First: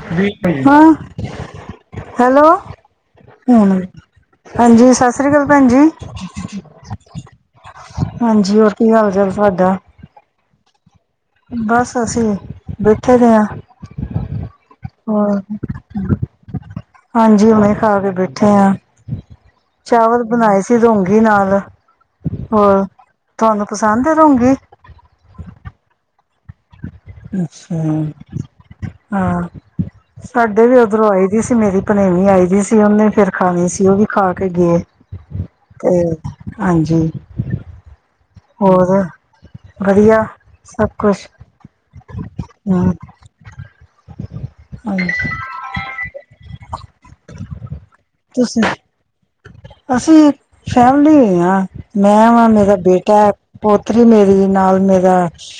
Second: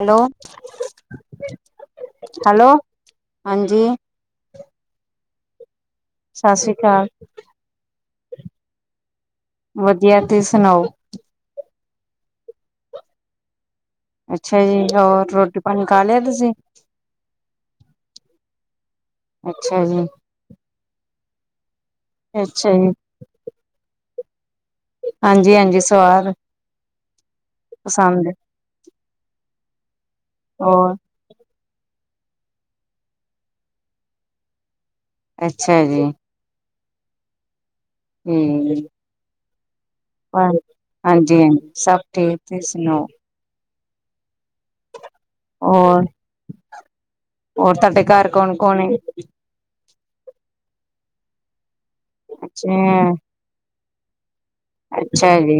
Hello, ਹਾਂ, hello. ਹਾਂਜੀ ਹਾਂਜੀ, ਸਤਿ ਸ੍ਰੀ ਅਕਾਲ ਭੈਣ ਜੀ। ਸਤਿ ਸ੍ਰੀ ਅਕਾਲ ਹਾਂਜੀ, ਹੋਰ ਕੀ ਹਾਲ- ਚਾਲ ਤੁਹਾਡਾ? ਤੇ ਸੁਣਾਓ? ਬਸ, ਅਸੀਂ ਬੈਠੇ ਪਏ ਹਾਂ। ਅੱਛਾ ਜੀ, ਹੋਰ ਰੋਟੀ, ਪਾਣੀ ਖਾ ਲਿਆ ਤੁਸੀਂ? ਹਾਂਜੀ, ਹੁਣੇ ਖਾ ਕੇ ਬੈਠੇ ਆ, ਅੱਛਾ ਜੀ, ਚਾਵਲ ਬਣਾਏ ਸੀ ਰੁੰਗੀ ਨਾਲ ਅੱਛਾ ਹੋਰ ਜੀ ਤੁਹਾਨੂੰ ਪਸੰਦ ਰੂੰਗੀ? ਹਾਂਜੀ- ਹਾਂਜੀ, ਸਵਾਦ। ਅੱਛਾ, ਪਸੰਦ ਹਾਂ। ਸਾਡੇ ਵੀ ਹੋਰ ਉਧਰੋਂ ਆਈ ਦੀ ਸੀ, ਮੇਰੀ ਭਣੇੇਵੀ ਆਈ ਦੀ ਸੀ, ਉਹਨੇ ਫਿਰ ਖਾਣੀ ਸੀ ਉਹ ਵੀ ਖਾ ਕੇ ਗਏ। ਅੱਛਾ ਤੇ ਜੀ। ਹਾਂਜੀ। ਹੂੰ ਹਾਂਜੀ। ਹੋਰ ਵਧੀਆ ਸਭ ਕੁਛ ਹਾਂਜੀ ਸਭ ਠੀਕ ਤੁਸੀਂ ਹਮ ਸੁਣਾਓ ਹਾਂ। ਹੋਰ ਹੋਰ ਤੁਹਾਡੇ ਘਰ ਕੌਣ ਤੁਸੀਂ ਕੌਣ? ਅਸੀਂ ਫੈਮਲੀ ਹਾਂ ਮੈਂ ਵਾਂ ਅੱਛਾ ਮੇਰਾ ਬੇਟਾ ਪੋਤਰੀ ਮੇਰੀ ਨਾਲ ਮੇਰਾ ਅੱਛਾ ਜੀ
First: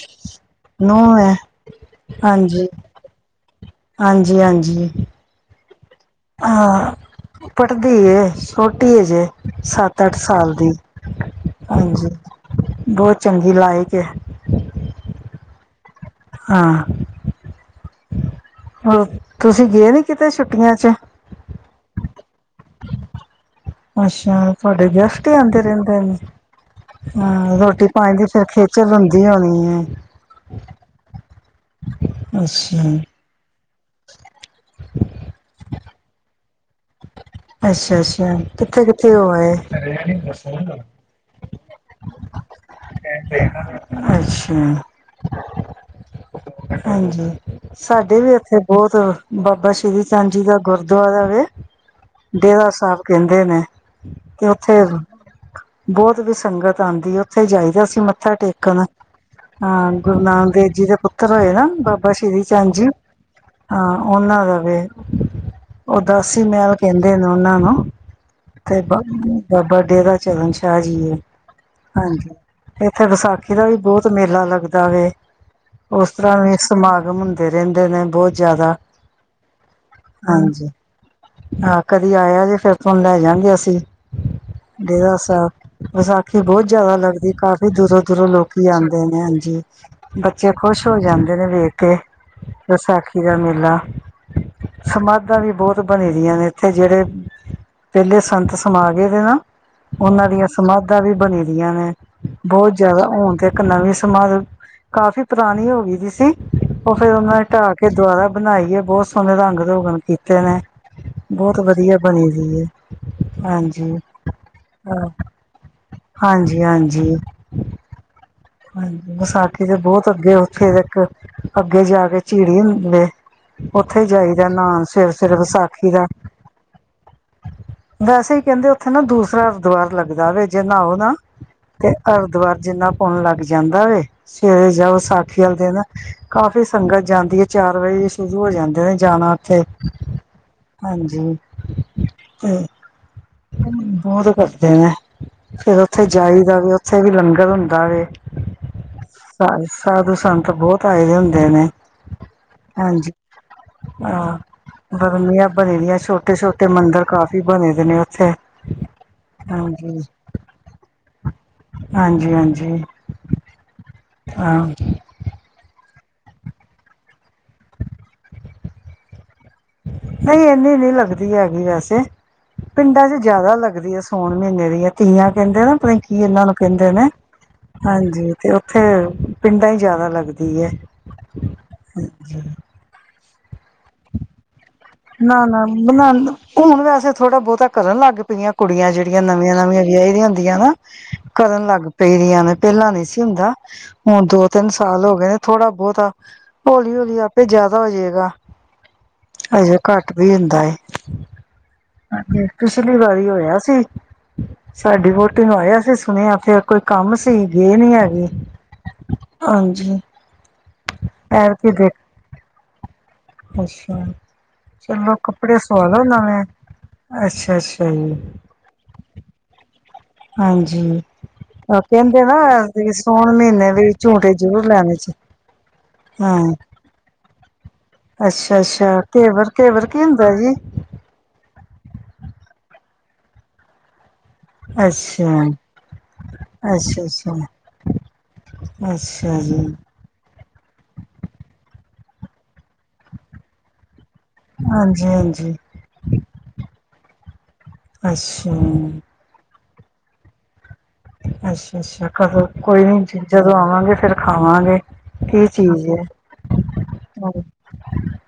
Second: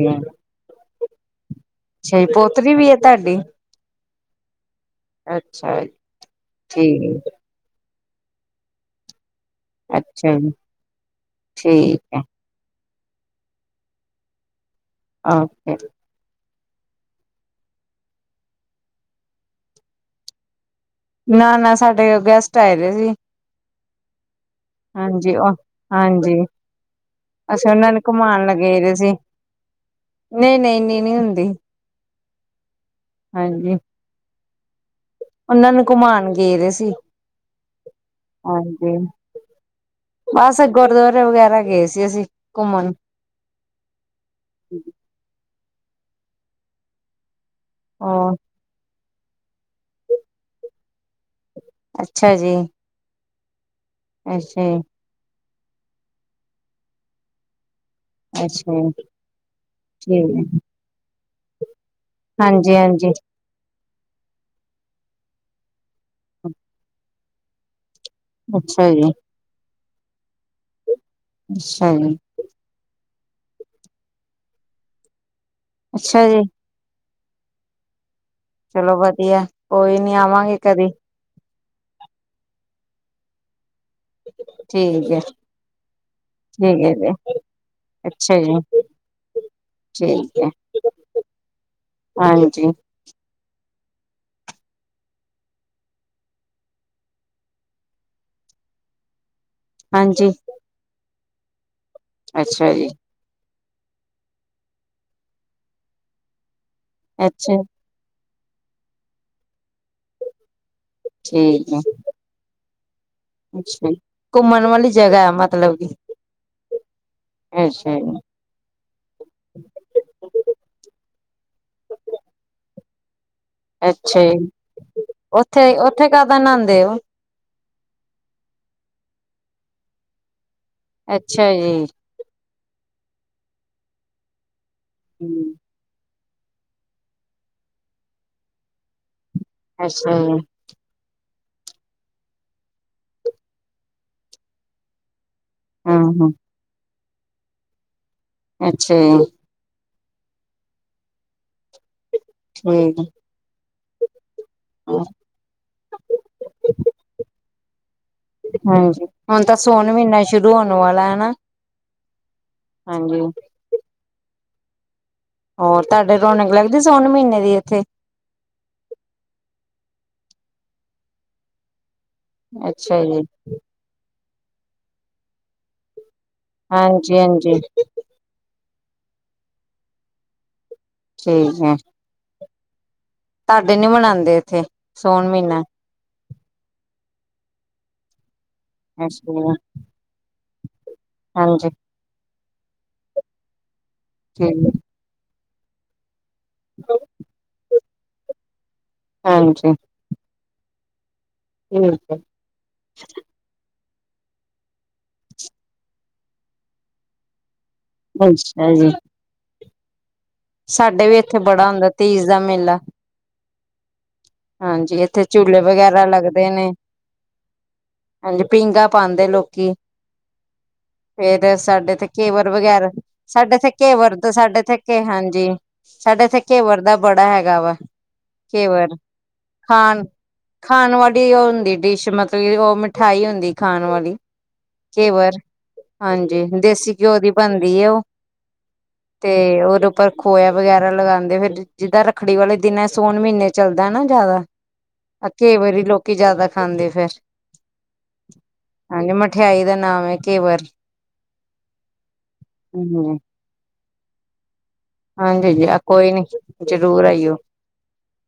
ਨੂੰਹ ਹੈ। ਅੱਛਾ ਜੀ, ਹਾਂਜੀ ਪੋਤਰੀ ਵੀ ਹੈ ਤੁਹਾਡੀ? ਹਾਂਜੀ -ਹਾਂਜੀ। [unintelligible] ਠੀਕ ਹਾਂ ਪੜ੍ਹਦੀ ਏ, ਸੋਟੀ ਹੈ ਹਜੇ। ਸੱਤ, ਅੱਠ ਅੱਛਾ ਜੀ ਸਾਲ ਦੀ ਠੀਕ ਹਾਂਜੀ। ਹੈ ਬਹੁਤ ਚੰਗੀ ਲਾਇਕ ਹੈ। ਓਕੇ। ਹਾਂ ਹੋ ਤੁਸੀਂ ਗਏ ਨੀ, ਕਿਤੇ ਛੁੱਟੀਆਂ ਚ? ਨਾ -ਨਾ, ਸਾਡੇ ਗੈਸਟ ਆਏ ਪਏ ਸੀ। ਅੱਛਾ, ਤੁਹਾਡੇ ਗੈਸਟ ਹੀ ਹਾਂਜੀ ਉਹ ਆਉਂਦੇ ਰਹਿੰਦੇ ਜੀ। ਹਾਂਜੀ ਹਾਂ, ਅਸੀਂ ਰੋਟੀ ਉਹਨਾਂ ਨੂੰ ਪਾਣੀ ਦੀ ਫਿਰ ਘੁਮਾਉਣ ਲਗੇ ਖੇਚਲ ਦੇ ਸੀ ਹੁੰਦੀ ਹੋਣੀ ਹੈ। ਨਹੀਂ ਨਹੀਂ ਨੀ ਨੀ ਹੁੰਦੀ ਅੱਛਾ। ਹਾਂਜੀ ਉਹਨਾਂ ਨੂੰ ਘੁੰਮਾਉਣ ਗਏ ਪਏ ਸੀ। ਅੱਛਾ ਅੱਛਾ ਕਿੱਥੇ ਹਾਂਜੀ, ਕਿੱਥੇ ਹੋ ਆਏ ਬਸ ਗੁਰਦੁਆਰੇ ਵਗੈਰਾ ਗਏ ਸੀ ਅਸੀਂ। ਘੁੰਮਣ। ਅੱਛਾ। ਹਾਂਜੀ, ਸਾਡੇ ਵੀ ਹੋਰ ਇੱਥੇ ਬਹੁਤ ਬਾਬਾ ਸ਼੍ਰੀ ਚੰਦ ਜੀ ਦਾ ਗੁਰਦੁਆਰਾ ਵੇ, ਅੱਛਾ ਜੀ ਡੇਰਾ ਸਾਹਿਬ ਕਹਿੰਦੇ ਨੇ ਤੇ ਅੱਛਾ ਜੀ ਉੱਥੇ ਬਹੁਤ ਵੀ ਸੰਗਤ ਆਉਂਦੀ ਉੱਥੇ ਜਾਈਦਾ ਸੀ। ਮੱਥਾ ਅੱਛਾ ਟੇਕਣ ਜੀ ਹਾਂ ਗੁਰੂ ਨਾਨਕ ਠੀਕ ਦੇਵ ਜੀ ਦੇ ਪੁੱਤਰ ਹੋਏ ਨਾ ਬਾਬਾ ਬਾਥਾ ਸ਼੍ਰੀ ਚੰਦ ਹਾਂਜੀ ਜੀ ਹਾਂਜੀ ਹਾਂ ਉਹਨਾਂ ਦਾ ਵੀ ਉਹਦਾਸੀ ਮਹਿਲ ਕਹਿੰਦੇ ਨੇ ਉਹਨਾਂ ਨੂੰ ਤੇ ਅੱਛਾ ਬ ਜੀ ਬਾਬਾ ਡੇਰਾ ਚਰਨ ਸ਼ਾਹ ਜੀ। ਅੱਛਾ ਜੀ। ਇਥੇ ਵਿਸਾਖੀ ਦਾ ਵੀ ਬਹੁਤ ਮੇਲਾ ਲੱਗਦਾ ਵ ਉਸ ਅੱਛਾ ਤਰ੍ਹਾਂ ਜੀ ਵੀ ਸਮਾਗਮ ਹੁੰਦਾ। ਰਹਿੰਦੇ ਨੇ ਬਹੁਤ ਜ਼ਿਆਦਾ ਚਲੋ ਵਧੀਆ ਕੋਈ ਨੀ ਆਵਾਂਗੇ ਹਾਂਜੀ ਕਦੀ। ਹਾਂ ਕਦੀ ਆਇਆ ਜੇ ਫੇਰ ਤੁਹਾਨੂੰ ਲੈ ਜਾਗੇ ਅਸੀਂ। ਠੀਕ ਡੇਰਾ ਹੈ ਸਾਹਿਬ ਵਿਸਾਖੀ ਬਹੁਤ ਠੀਕ ਹੈ ਜਿਆਦਾ ਜੀ ਲੱਗਦੀ ਕਾਫੀ ਦੂਰੋਂ ਦੂਰੋਂ ਅੱਛਾ ਜੀ ਲੋਕੀ ਆਉਂਦੇ ਨੇ ਹਾਂਜੀ ਠੀਕ ਹੈ ਬੱਚੇ ਖ਼ੁਸ਼ ਹੋ ਜਾਂਦੇ ਨੇ ਵੇਖ ਕੇ ਹਾਂਜੀ ਵਿਸਾਖੀ ਦਾ ਮੇਲਾ ਸਮਾਧਾਂ ਵੀ ਬਹੁਤ ਬਣੀ ਦੀਆਂ ਨੇ ਇੱਥੇ ਜਿਹੜੇ ਪਹਿਲੇ ਸੰਤ ਸਮਾ ਗਏ ਦੇ ਨਾ ਉਹਨਾਂ ਹਾਂਜੀ ਦੀਆਂ ਸਮਾਧਾਂ ਵੀ ਬਣੀ ਦੀਆਂ ਨੇ ਅੱਛਾ ਬਹੁਤ ਜੀ ਜ਼ਿਆਦਾ ਹੁਣ ਤੇ ਇੱਕ ਨਵੀਂ ਸਮਾਦ ਕਾਫ਼ੀ ਪੁਰਾਣੀ ਹੋ ਗਈ ਸੀ ਸੀ ਉਹ ਫੇਰ ਉਹਨਾ ਨੇ ਅੱਛਾ ਢਾਹ ਕੇ ਦੁਬਾਰਾ ਬਣਾਈਏ ਬਹੁਤ ਸੋਹਣੇ ਰੰਗ ਰੋਗਣ ਕੀਤੇ ਨੇ ਬਹੁਤ ਠੀਕ ਹੈ ਵਧੀਆ ਬਣੀ ਸੀ ਅੱਛਾ ਘੁੰਮਣ ਵਾਲੀ ਹਾਂ ਜਗ੍ਹਾ ਹੈ ਮਤਲਬ ਕਿ ਹਾਂਜੀ ਹਾਂਜੀ ਅੱਛਾ ਜੀ, ਹਾਂ ਵਿਸਾਖੀ ਦੇ ਬਹੁਤ ਅੱਗੇ ਉੱਥੇ ਇੱਕ ਅੱਗੇ ਜਾ ਕੇ ਝਿੜੀ ਲੇ ਉੱਥੇ ਅੱਛਾ ਜਾਈਦਾ ਜੀ, ਨਹਾਉਣ ਸਵੇਰੇ ਸਵੇਰੇ ਉੱਥੇ ਵਿਸਾਖੀ ਦਾ ਉੱਥੇ ਕਾਹਦਾ ਨਹਾਉਂਦੇ ਹੋ? ਵੈਸੇ ਹੀ ਕਹਿੰਦੇ ਉੱਥੇ ਨਾ ਦੂਸਰਾ ਹਰਿਦੁਆਰ ਲੱਗਦਾ ਜ ਨਓ ਨਾ ਅੱਛਾ ਜੀ। ਤੇ ਹਰਿਦੁਵਰ ਜਿੰਨਾ ਪੁਨ ਲੱਗ ਜਾਂਦਾ ਵ ਸਵੇਰੇ ਜਾਂ ਵਿਸਾਖੀ ਵਾਲੇ ਦਿਨ ਕਾਫੀ ਸੰਗਤ ਜਾਂਦੀ ਹੈ ਚਾਰ ਵਜੇ ਸ਼ੁਰੂ ਹੋ ਜਾਂਦੇ ਨੇ ਜਾਣਾ ਫ ਅੱਛਾ ਜੀ, ਹਾਂਜੀ ਤੇ ਬਹੁਤ ਕੱਟਦੇ ਨੇ ਫੇਿਰ ਉੱਥੇ ਹੂੰ-ਹੂੰ, ਜਾਈ ਦਾ ਵੀ ਉੱਥੇ ਵੀ ਲੰਗਰ ਹੁੰਦਾ ਵ ਅੱਛਾ ਸਾਧੂ ਸੰਤ ਬਹੁਤ ਆਏ ਦੇ ਹੁੰਦੇ ਨੇ ਹੂੰ ਹਾਂਜੀ ਹਾਂ ਬਰਮੀਆਂ [inaudible] ਛੋਟੇ, ਛੋਟੇ ਮੰਦਿਰ ਕਾਫੀ ਬਣੇ ਵੇ ਨੇ ਓਥੇ। ਹਾਂਜੀ। ਹੁਣ ਤਾ ਸੋਨ ਮਹੀਨਾ ਸ਼ੁਰੂ ਹੋਨ ਵਾਲਾ। ਹੈ ਨਾ, ਹਾਂਜੀ ਹਾਂਜੀ ਹਾਂਜੀ। ਹਾਂ ਹੋਰ ਤੁਹਾਡੇ ਰੌਣਕ ਲੱਗਦੀ ਸਾਉਣ ਮਹੀਨੇ ਦੀ ਇੱਥੇ ਨਹੀਂ ਇਨੀ ਨ ਲੱਗਦੀ ਹੈਗੀ ਵੈਸੇ ਅੱਛਾ ਪਿੰਡਾਂ ਜੀ, ਚ ਜਿਆਦਾ ਲੱਗਦੀ ਹੈ ਸਾਉਣ ਮਹੀਨੇ ਦੀਆਂ ਤੀਆਂ ਕਹਿੰਦੇ ਨਾ ਪਕੀ ਇਹਨਾਂ ਨੂੰ ਕਹਿੰਦੇ ਨੇ ਹਾਂਜੀ-ਹਾਂਜੀ, ਹਾਂਜੀ ਤੇ ਓਥੇ ਪਿੰਡਾਂ ਹੀ ਜ਼ਿਆਦਾ ਲੱਗਦੀ ਹੈ ਹਾਂਜੀ ਸਾਡੇ ਨੀ ਮਨਾਉਂਦੇ ਇੱਥੇ ਸੋਨ ਨਾ ਮਹੀਨਾ? ਨਾ ਹੁਣ ਵੈਸੇ ਥੋੜਾ ਬਹੁਤਾ ਕਰਨ ਲੱਗ ਪਈਆਂ ਕੁੜੀਆਂ ਜਿਹੜੀਆਂ ਅੱਛਾ ਨਵੀਆਂ ਜੀ, ਨਵੀਆਂ ਵਿਆਹੀ ਦੀਆਂ ਹੁੰਦੀਆਂ ਨਾ ਕਰਨ ਹਾਂਜੀ ਲੱਗ ਪਈ ਦੀਆਂ ਨੇ ਪਹਿਲਾਂ ਨਹੀਂ ਸੀ ਹੁੰਦਾ ਹੁਣ ਦੋ ਤਿੰਨ ਠੀਕ, ਸਾਲ ਹੋ ਗਏ ਨੇ ਥੋੜਾ ਬਹੁਤਾ ਹੌਲੀ ਹੌਲੀ ਆਪੇ ਜਿਆਦਾ ਹੋਜਏਗਾ ਹਾਂਜੀ ਹਜੇ ਘੱਟ ਵੀ ਹੁੰਦਾ ਠੀਕ ਹੈ, ਪਿਛਲੀ ਵਾਰੀ ਹੋਇਆ ਸੀ ਸਾਡੀ ਵੋਹਟੀ ਆਇਆ ਸੀ ਸੁਣਿਆ ਫੇਿਰ ਕੋਈ ਕੰਮ ਸੀ ਗਏ ਨੀ ਹੈਗੇ ਅੱਛਾ ਜੀ। ਹਾਂਜੀ ਸਾਡੇ ਵੀ ਇੱਥੇ ਬੜਾ ਐਤਕੀ ਹੁੰਦਾ ਦੇਖ ਤੀਜ ਦਾ ਮੇਲਾ ਅੱਛਾ ਹਾਂਜੀ ਚਲੋ ਇੱਥੇ ਕੱਪੜੇ ਝੂਲੇ ਸਆਲੋ ਵਗੈਰਾ ਨਵੇਂ ਲੱਗਦੇ ਨੇ ਅੱਛਾ ਅੱਛਾ ਹਾਂਜੀ ਪੀਂਘਾਂ ਜੀ ਪਾਉਂਦੇ ਲੋਕੀ ਹਾਂਜੀ ਫੇਰ ਸਾਡੇ ਇਥੇ ਕਹਿੰਦੇ ਨਾ ਕੇਵਰ ਵਗੈਰ ਵੀ ਸੋਣ ਸਾਡੇ ਇਥੇ ਮਹੀਨੇ ਵੀ ਕੇਵਰ ਝੂਟੇ ਸਾਡੇ ਜ਼ਰੂਰ ਇਥੇ ਲੈਣੇ ਕੇ ਚ ਹਾਂਜੀ ਸਾੇ ਐਥੇ ਘੇਵਰ ਦਾ ਬੜਾ ਹੈਗਾ ਵਾ। ਅਛਾ, ਅਛਾ ਘੇਵਰ ਘੇਵਰ-ਘੇਵਰ ਕੀ ਖਾਣ ਹੁੰਦਾ ਜੀ? ਖਾਣ ਵਾਲੀ ਉਹ ਹੁੰਦੀ ਡਿਸ਼ ਮਤਲਬ ਏ ਓ ਮਿਠਾਈ ਹੁੰਦੀ ਖਾਣ ਵਾਲੀ। ਅੱਛਾ ਘੇਵਰ ਹਾਂਜੀ ਦੇਸੀ ਅੱਛਾ ਘਿਓ ਦੀ ਅੱਛਾ ਬਣਦੀ ਆ ਓ। ਤੇ ਅੱਛਾ ਜੀ ਓਦੇ ਉੱਪਰ ਖੋਇਆ ਵਗੈਰਾ ਲਗਾਦੇਂ ਫੇਰ ਜਿੱਦਾਂ ਰੱਖੜੀ ਵਾਲੇ ਦਿਨ ਸੋਨ ਮਹੀਨੇ ਚੱਲਦਾ ਨਾ ਜ਼ਿਆਦਾ ਹਾਂਜੀ ਹਾਂਜੀ ਘੇਵਰ ਈ ਲੋਕੀ ਜ਼ਿਆਦਾ ਖਾਂਦੇ ਫੇਰ। ਅੱਛਾ। ਨਾਮ ਏ ਘੇਵਰ ਅੱਛਾ, ਅੱਛਾ ਕਦੋਂ ਕੋਈ ਨੀ, ਜਦੋਂ ਆਵਾਗੇ ਫੇਰ ਖਾਵਾਂਗੇ। ਕੀ ਹਾਂਜੀ ਜੀ ਚੀਜ਼ ਐ? ਕੋਈ ਨੀ ਜ਼ਰੂਰ ਆਈਓ [unintelligible]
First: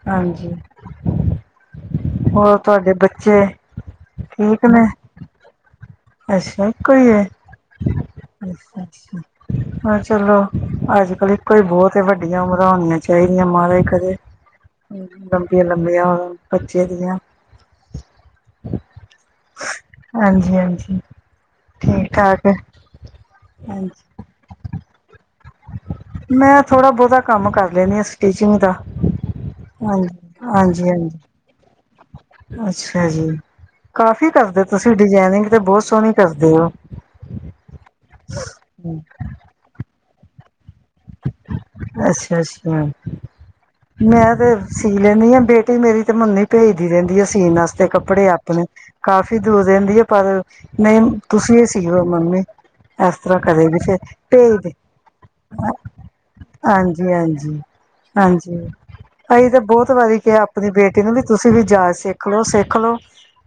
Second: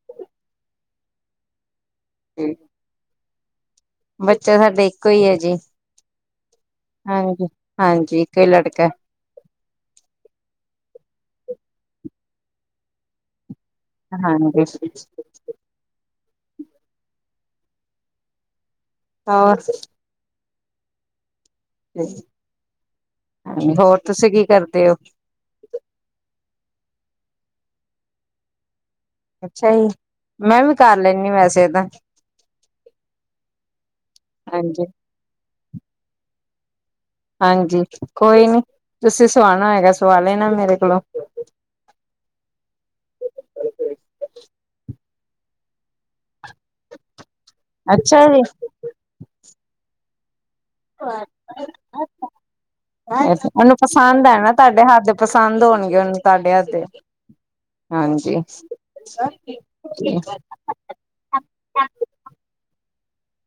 ਹਾਂਜੀ ਹੋਰ ਤੁਹਾਡੇ ਬੱਚੇ? ਬੱਚਾ ਠੀਕ ਨੇ ਸਾਡੇ ਇੱਕੋ ਐ ਜੀ। ਅੱਛਾ ਇਕੋ ਈ ਐ। ਹਾਂਜੀ ਹਾਂਜੀ ਇੱਕੋ ਹੀ ਅੱਛਾ ਲੜਕਾ ਜੀ, ਹਾ ਚਲੋ ਅੱਜ-ਕੱਲ ਕੋਈ ਬੋਤ ਈ ਵੱਡੀਆਂ ਉਮਰਾਂ ਹੋਣੀਆਂ ਚਾਹੀਦੀਆਂ ਕਦੇ ਹਾਂਜੀ ਲੰਬੀਆਂ, ਲੰਬੀਆਂ ਬੱਚੇ ਦੀਆਂ ਹਾਂ ਜੀ ਹਾਂਜੀ। ਠੀਕ ਠਾਕ ਹਾਂਜੀ। ਹੋਰ ਤੁਸੀਂ ਕੀ ਕਰਦੇ ਓ? ਮੈਂ ਥੋੜ੍ਹਾ ਬਹੁਤਾ ਕੰਮ ਕਰ ਲੈਂਦੀ ਆ ਸਟੀਚਿੰਗ ਦਾ। ਅੱਛਾ ਜੀ, ਹਾਂਜੀ ਮੈਂ ਵੀ ਹਾਂਜੀ ਕਰ ਹਾਂਜੀ ਲੈਂਦੀ ਆ ਵੈਸੇ ਤਾ। ਅੱਛਾ ਜੀ, ਕਾਫੀ ਕਰਦੇ ਹਾਂਜੀ ਤੁਸੀਂ ਡਿਜਾਇਨਿੰਗ ਤੇ ਬਹੁਤ ਸੋਹਣੀ ਕਰਦੇ [inaudible] ਹਾਂਜੀ ਕੋਈ ਨੀ ਤੁਸੀਂ ਸਵਾਣਾ ਹੈਗਾ ਸਵਾ ਲੈਣਾ ਮੇਰੇ ਕੋਲੋਂ ਅੱਛਾ, ਅੱਛਾ ਮੈਂ ਤੇ ਸੀ। ਲੈਂਦੀ ਹ ਬੇਟੀ ਮੇਰੀ ਤੇ ਮੰਨੀ ਭੇਜਦੀ ਰਹਿੰਦੀ ਆ। ਚੀਨ ਵਾਸਤੇ ਅੱਛਾ ਕੱਪੜੇ ਜੀ ਆਪਣੇ ਕਾਫੀ ਦੂਰ ਰਹਿੰਦੀ ਆ, ਪਰ ਨਹੀਂ ਤੁਸੀਂ ਇਹ ਸੀ ਮੰਮੀ ਏਸ ਤਰ੍ਹਾਂ ਕਦੇ ਉਹਨੂੰ ਵੀਛੇ ਪਸੰਦ ਹੈ ਨਾ ਢੈਲ ਤੇੇ ਤੁਹਾਡੇ ਹੱਥ ਦੇ ਪਸੰਦ ਹੋਣਗੇ ਉਹਨੂੰ ਤੁਹਾਡੇ ਹੱਥ ਦੇ ਹਾਂਜੀ ਹਾਂਜੀ ਹਾਂਜੀ ਭਾਈ ਤਾਂ ਬਹੁਤ ਵਾਰੀ ਕਿਹਾ ਆਪਣੀ ਬੇਟੀ ਨੂੰ ਵੀ ਤੁਸੀਂ ਵੀ ਜਾਚ ਸਿੱਖ ਲਓ ਸਿੱਖ ਲਓ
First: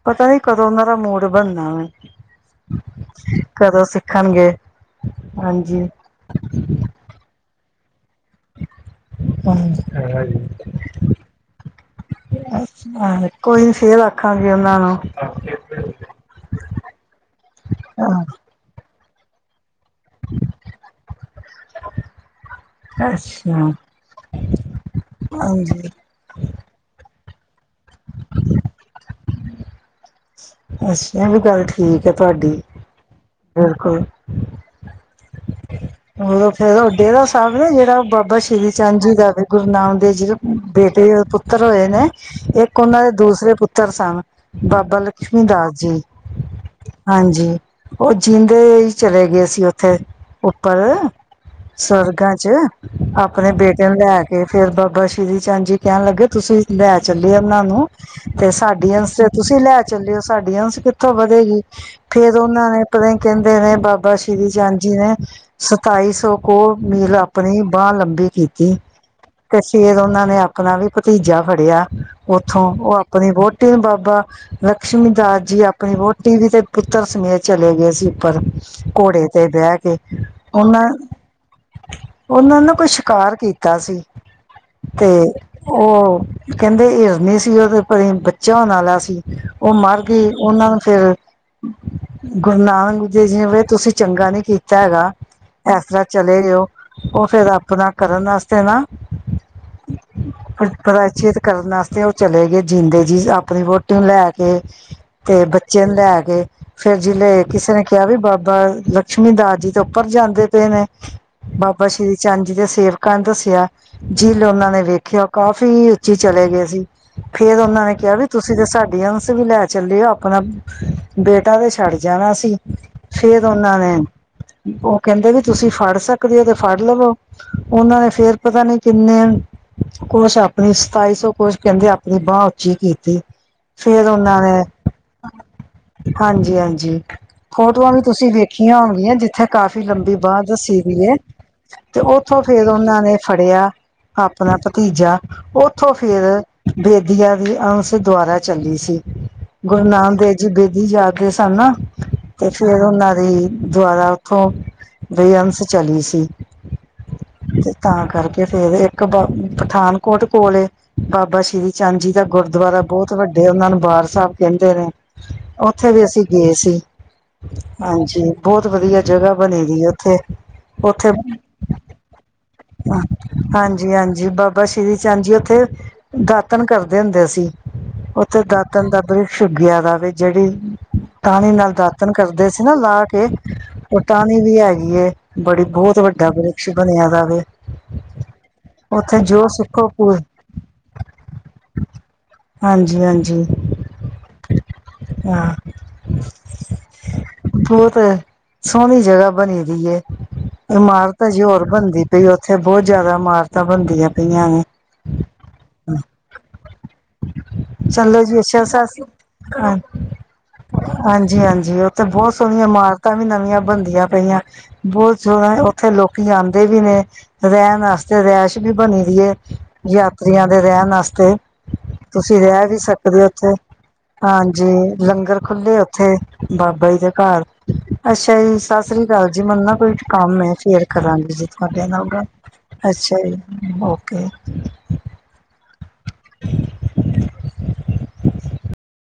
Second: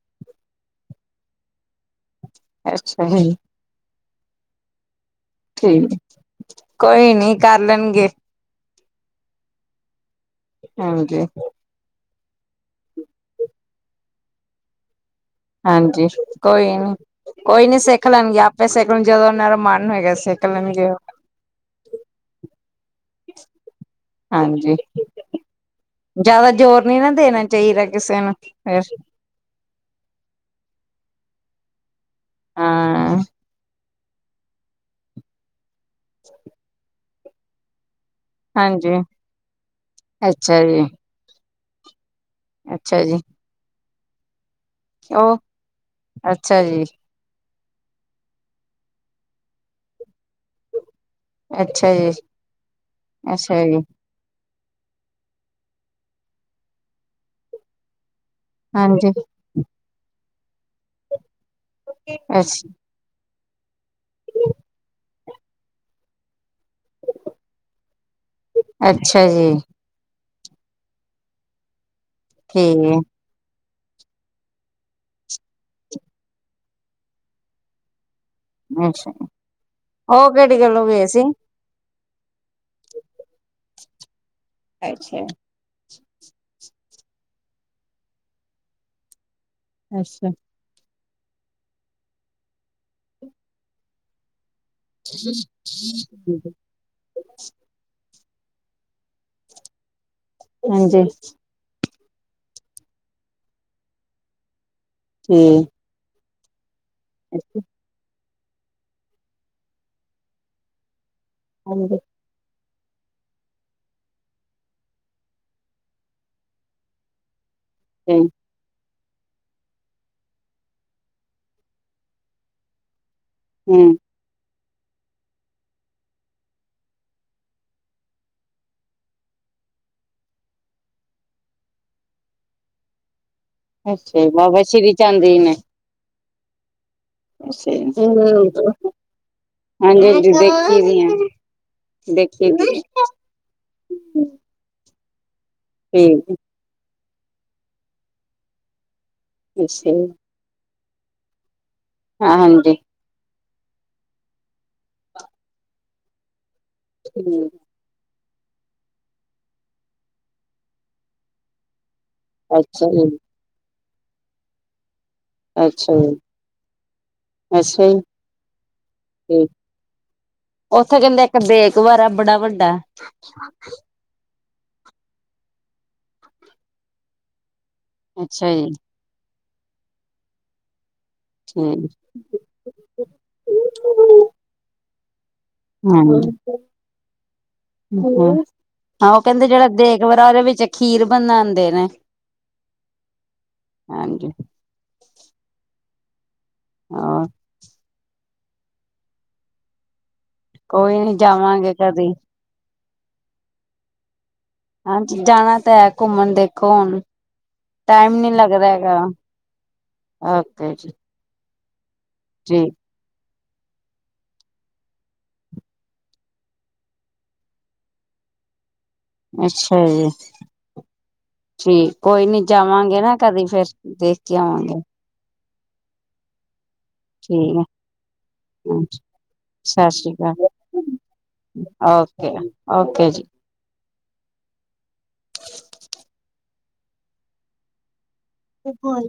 ਪਤਾ ਏ ਕਦੋਂ ਮੇਰਾ ਮੂਡ ਬਣਨਾ ਵਾ। ਅੱਛਾ ਜੀ। ਖਾਣਗੇ ਠੀਕ, ਕੋਈ ਨੀ ਕਰ ਲੈਨਗੇ। [unintelligible] ਹਾਂਜੀ, ਅੱ ਕੋਈ ਨੀ ਫੇਰ ਆਖਾਂਗੀ ਉਹਨਾਂ ਨੂੰ। ਹਾਂਜੀ ਕੋਈ ਨੀ ਕੋਈ ਨੀ ਸਿੱਖ ਹਾਂ ਲੈਣਗੇ ਆਪੇ ਸਿੱਖ ਜਿਆਦਾ ਓਨਾਂ ਦਾ ਮਨ ਹੋਗਾ ਸਿਖ ਲੇਣਗੇ। ਅੱਛਾ ਹਾਂਜੀ ਹਾਂਜੀ ਜਿਆਦਾ ਜ਼ੋਰ ਨਈ ਨਾ ਦੇਣਾ। ਚਹੀਰ ਕਿਸੇ ਨੂੰ ਫਰ ਅੱਛਾ, ਏ ਵੀ ਗੱਲ ਠੀਕ ਆ ਤੁਆਡੀ। ਹਾਂ ਬਿਲਕੁਲ। ਮਤਲਬ ਫੇਰ ਡੇਰਾ ਸਾਬ੍ਹ ਨੀ ਜਿਹੜਾ ਬਾਬਾ ਸ਼੍ਰੀ ਹਾਂਜੀ। ਚੰਦ ਜੀ ਦਾ, ਵੀ ਗੁਰੂ ਨਾਨਕ ਦੇਵ ਜੀ ਅੱਛਾ ਜੀ, ਬੇਟੇ ਪੁੱਤਰ ਹੋਏ ਨੇ ਇੱਕ ਓਨਾਂ ਅੱਛਾ ਦੇ ਜੀ ਦੂਸਰੇ ਪੁੱਤਰ ਸਨ। ਬਾਬਾ ਉਹ ਲਕਸ਼ਮੀ ਦਾਸ ਜੀ, ਅੱਛਾ ਜੀ। ਹਾਂਜੀ। ਉਹ ਜੀਂਦੇ ਈ ਚਲੇ ਗਏ ਸੀ ਉੱਥੇ ਉੱਪਰ ਅੱਛਾ ਜੀ, ਸਵਰਗਾਂ 'ਚ ਆਪਣੇ ਅੱਛਾ ਜੀ ਬੇਟੇ ਨੂੰ ਲੈ ਕੇ ਫਿਰ ਬਾਬਾ ਸ਼੍ਰੀ ਚੰਦ ਜੀ ਕਹਿਣ ਲੱਗੇ ਤੁਸੀਂ ਲੈ ਚੱਲੇ ਉਹਨਾਂ ਨੂੰ ਤੇ ਸਾਡੀ ਹਾਂਜੀ ਅੰਸ ਤੇ ਤੁਸੀਂ ਲੈ ਚੱਲਿਓ ਸਾਡੀ ਅੰਸ ਕਿੱਥੋਂ ਵਧੀ ਕਹਿੰਦੇ ਫੇਰ ਅੱਛਾ ਉਹਨਾ ਨੇ ਪਤਾ ਕਹਿੰਦੇ ਨੇ ਬਾਬਾ ਸ਼੍ਰੀ ਚੰਦ ਜੀ ਨੇ ਸਤਾਈ ਸੌ ਕੋ ਮੀਲ ਆਪਣੀ ਬਾਂਹ ਲੰਬੀ ਕੀਤੀ ਅੱਛਾ ਜੀ ਤੇ ਫਿਰ ਉਹਨਾਂ ਨੇ ਆਪਣਾ ਵੀ ਭਤੀਜਾ ਫੜਿਆ ਉੱਥੋਂ ਠੀਕ ਉਹ ਹੈ ਆਪਣੀ ਬਹੁਤ ਤੇ ਬਾਬਾ ਲਕਸ਼ਮੀ ਦਾਸ ਜੀ ਆਪਣੀ ਵਹੁਟੀ ਵੀ ਤੇ ਪੁੱਤਰ ਸਮੇਤ ਚਲੇ ਗਏ ਸੀ ਉੱਪਰ ਘੋੜੇ ਤੇ ਬਹਿ ਕੇ ਕਿਸ ਗੱਲੋਂ ਉਹਨਾਂ ਗਏ ਸੀ ਉਹਨਾਂ ਨੂੰ ਕੋਈ ਸ਼ਿਕਾਰ ਕੀਤਾ ਸੀ। ਤੇ ਅੱਛਾ ਉਹ ਕਹਿੰਦੇ ਹਿਰਨੀ ਸੀ ਉਹਦੇ ਪਤਾ ਬੱਚਾ ਹੋਣ ਵਾਲਾ ਸੀ। ਉਹ ਮਰ ਅੱਛਾ ਗਈ ਉਹਨਾਂ ਨੂੰ ਫਿਰ- ਗੁਰੂ ਨਾਨਕ ਦੇਵ ਜੀ ਨੇ ਤੁਸੀਂ ਚੰਗਾ ਨੀ ਕੀਤਾ ਹੈਗਾ ਇਸ ਤਰ੍ਹਾਂ ਚਲੇ ਹਾਂਜੀ ਠੀਕ ਜਾਓ ਉਹ ਫਿਰ ਆਪਣਾ ਕਰਨ ਵਾਸਤੇ ਨਾ ਹਾਂਜੀ ਪ੍ਰਚਿਤ ਕਰਨ ਵਾਸਤੇ ਉਹ ਚਲੇ ਗਏ ਜੀਂਦੇ ਜੀ ਆਪਣੀ ਵੋਟੀ ਨੂੰ ਲੈ ਕੇ ਤੇ ਬੱਚੇ ਨੂੰ ਲੈ ਕੇ ਫੇਰ ਜਿਲੇ ਕਿਸੇ ਨੇ ਕਿਹਾ ਵੀ ਬਾਬਾ ਬਾਬਾ ਲਕਸ਼ਮੀ ਦਾਸ ਜੀ ਤੋਂ ਉੱਪਰ ਜਾਂਦੇ ਪਏ ਨੇ ਬਾਬਾ ਸ਼੍ਰੀ ਚੰਦ ਜੀ ਦੇ ਸੇਵਕਾਂ ਨੇ ਦੱਸਿਆ ਜੀਲ ਉਹਨਾਂ ਨੇ ਵੇਖਿਆ ਉਹ ਕਾਫੀ ਉੱਚੀ ਚਲੇ ਗਏ ਸੀ। ਫੇਰ ਉਹਨਾ ਨੇ ਕਿਹਾ ਵੀ ਤੁਸੀਂ ਤੇ ਸਾਡੇ ਤੁਸੀ ਵੀ ਲੈ ਚੱਲੇਓ ਆਪਣਾ ਬੇਟਾ ਤੇ ਛੱਡ ਜਾਣਾ ਸੀ। ਫੇਰ ਉਹਨਾਂ ਨੇ ਹੂੰ ਕਹਿੰਦੇ ਵੀ ਤੁਸੀਂ ਫੜ ਸਕਦੇ ਹੋ ਤੇ ਫੜ ਲਵੋ ਉਹਨਾਂ ਨੇ ਫੇਰ ਪਤਾ ਨੀ ਕਿੰਨੇ ਕੁਛ ਆਪਣੀ ਸਤਾਈ ਸੌ ਕੁਛ ਕਹਿੰਦੇ ਆਪਣੀ ਬਾਂਹ ਉੱਚੀ ਕੀਤੀ। ਫੇਰ ਅੱਛਾ ਜੀ ਬਾਬਾ ਸ੍ਰੀ ਚੰਦ ਜੀ ਨੇ ਹਾਂਜੀ, ਹਾਂਜੀ ਫੋਟੋਆਂ ਵੀ ਹਾਂਜੀ ਤੁਸੀਂ ਵੇਖੀਆਂ ਹੋਣਗੀਆਂ ਜਿੱਥੇ ਕਾਫੀ ਲੰਬੀ ਹਾਂਜੀ ਬਾਂਹ ਦੱਸੀ ਦੇਖੀ ਵੀ ਗਈ ਏ ਹੈ ਤੇ ਉੱਥੋਂ ਦੇਖੀ ਫੇਰ ਵੀ ਹੈ ਉਹਨਾਂ ਨੇ ਫੜਿਆ ਆਪਣਾ ਪਤਾ ਤੀਜਾ ਉੱਥੋਂ ਫਿਰ ਠੀਕ ਬੇਦੀਆ ਦੀ ਅੰਸ ਦੁਆਰਾ ਚੱਲੀ ਸੀ। ਗੁਰੂ ਨਾਨਕ ਦੇਵ ਜੀ ਬੇਦੀ ਜਾਤ ਦੇ ਸਨ ਤੇ ਹਾਂਜੀ ਫੇਰ ਉਹਨਾਂ ਦੀ ਦੁਆਰਾ ਉੱਥੋਂ ਬੇਅੰਸ ਚਲੀ ਸੀ ਤੇ ਤਾਂ ਕਰਕੇ ਤੇ ਫੇਰ ਇੱਕ ਬ ਪਠਾਨਕੋਟ ਕੋਲ ਏ ਬਾਬਾ ਸ਼੍ਰੀ ਚੰਦ ਜੀ। ਗੁਰਦੁਆਰਾ ਅੱਛਾ ਬਹੁਤ ਜੀ ਵੱਡੇ ਉਹਨਾਂ ਨੂੰ ਬਾਰ ਸਾਹਿਬ ਕਹਿੰਦੇ ਨੇ ਉੱਥੇ ਅੱਛਾ ਵੀ ਜੀ ਅਸੀਂ ਗਏ ਸੀ, ਅੱਛਾ ਜੀ ਹਾਂਜੀ ਬਹੁਤ ਵਧੀਆ ਜਗ੍ਹਾ ਠੀਕ ਬਣੀ ਉੱਥੇ, ਉੱਥੇ ਉਥੇ, ਕਹਿੰਦੇ ਇੱਕ ਦੇਗਵਰ ਆ ਬੜਾ ਵੱਡਾ ਹਾਂਜੀ, ਹਾਂਜੀ ਬਾਬਾ ਸ਼੍ਰੀ ਚੰਦ ਜੀ ਉੱਥੇ ਦਾਤਨ ਕਰਦੇ ਹੁੰਦੇ ਸੀ। ਉੱਥੇ ਅੱਛਾ ਜੀ ਦਾਤਨ ਦਾ ਬ੍ਰਕਸ਼ ਊਗਿਆ ਦਾ ਵੇ ਜੇਹੜੀ ਪਾਣੀ ਨਾਲ ਠੀਕ ਦਾਤਣ ਕਰਦੇ ਸੀ ਨਾ ਲਾ ਕੇ ਟਾਹਣੀ ਵੀ ਹੈਗੀ ਏ ਬੜੀ ਬਹੁਤ ਵੱਡਾ ਹਾਂਜੀ ਵ੍ਰਿਸ਼ ਬਣਿਆ ਦਾ ਵੇ ਹਾਂ ਉੱਥੇ ਉਹ ਜੋ ਕਹਿੰਦੇ ਜਿਹੜਾ ਸੁੱਖੋ ਪੁ ਦੇਖਭਰਾ ਉਹਦੇ ਵਿੱਚ ਖੀਰ ਬਣਉਂਦੇ ਨੇ ਹਾਂਜੀ, ਹਾਂਜੀ ਹਾਂਜੀ ਹਾਂ। ਹੋਰ ਬਹੁਤ ਸੋਹਣੀ ਜਗ੍ਹਾ ਬਣੀ ਦੀ ਏ ਕੋਈ ਨੀ ਇਮਾਰਤ ਜ ਹੋਰ ਜਾਵਾਂਗੇ ਬਣਦੀ ਕਦੀ ਪਈ ਉੱਥੇ ਬਹੁਤ ਜਿਆਦਾ ਇਮਾਰਤਾਂ ਬਣਦੀਆਂ ਪਈਆਂ ਨੇ ਹਾਂਜੀ ਜਾਣਾ ਤਾਂ ਹੈ ਘੁੰਮਣ ਦੇਖੋ ਹੁਣ ਟਾਈਮ ਚਲੋ ਨੀ ਜੀ ਅੱਛਾ ਲੱਗਦਾ ਸਤਿ ਹੈਗਾ ਸ੍ਰੀ ਅਕਾਲ ਓਕੇ ਜੀ ਹਾਜੀ, ਹਾਂਜੀ ਜੀ ਉੱਥੇ ਬਹੁਤ ਸੋਹਣੀਆਂ ਠੀਕ ਇਮਾਰਤਾਂ ਵੀ ਨਵੀਆਂ ਬਣਦੀਆਂ ਪਈਆਂ ਬਹੁਤ ਸੋਹਾਂ ਉੱਥੇ ਲੋਕੀ ਆਉਂਦੇ ਵੀ ਨੇ ਰਹਿਣ ਵਾਸਤੇ ਰੈਸ਼ ਵੀ ਬਣੀ ਦੀ ਏ ਅੱਛਾ ਜੀ ਯਾਤਰੀਆਂ ਦੇ ਰਹਿਣ ਵਾਸਤੇ ਠੀਕ ਕੋਈ ਤੁਸੀਂ ਨੀ ਰਹਿ ਵੀ ਜਾਵਾਂਗੇ ਨਾ ਸਕਦੇ ਹੋ ਕਦੀ ਉੱਥੇ ਫੇਰ ਦੇਖ ਕੇ ਹਾਂਜੀ ਆਵਾਂਗੇ ਲੰਗਰ ਖੁੱਲੇ ਉੱਥੇ ਬਾਬਾ ਜੀ ਦੇ ਘਰ ਠੀਕ ਅੱਛਾ ਹੈ। ਸਤਿ ਸ੍ਰੀ ਅਕਾਲ ਜੀ ਮੈਨੂੰ ਨਾ ਸਤਿ ਕੋਈ ਸ੍ਰੀ ਕੰਮ ਹੈ ਅਕਾਲ ਫੇਰ ਕਰਾਂਗੀ ਜੀ ਤੁਹਾਡੇ ਨਾਲ ਗਲ ਓਕੇ ਓਕੇ ਅੱਛਾ ਜੀ ਓਕੇ। [inaudible] ਤੇ ਬਲ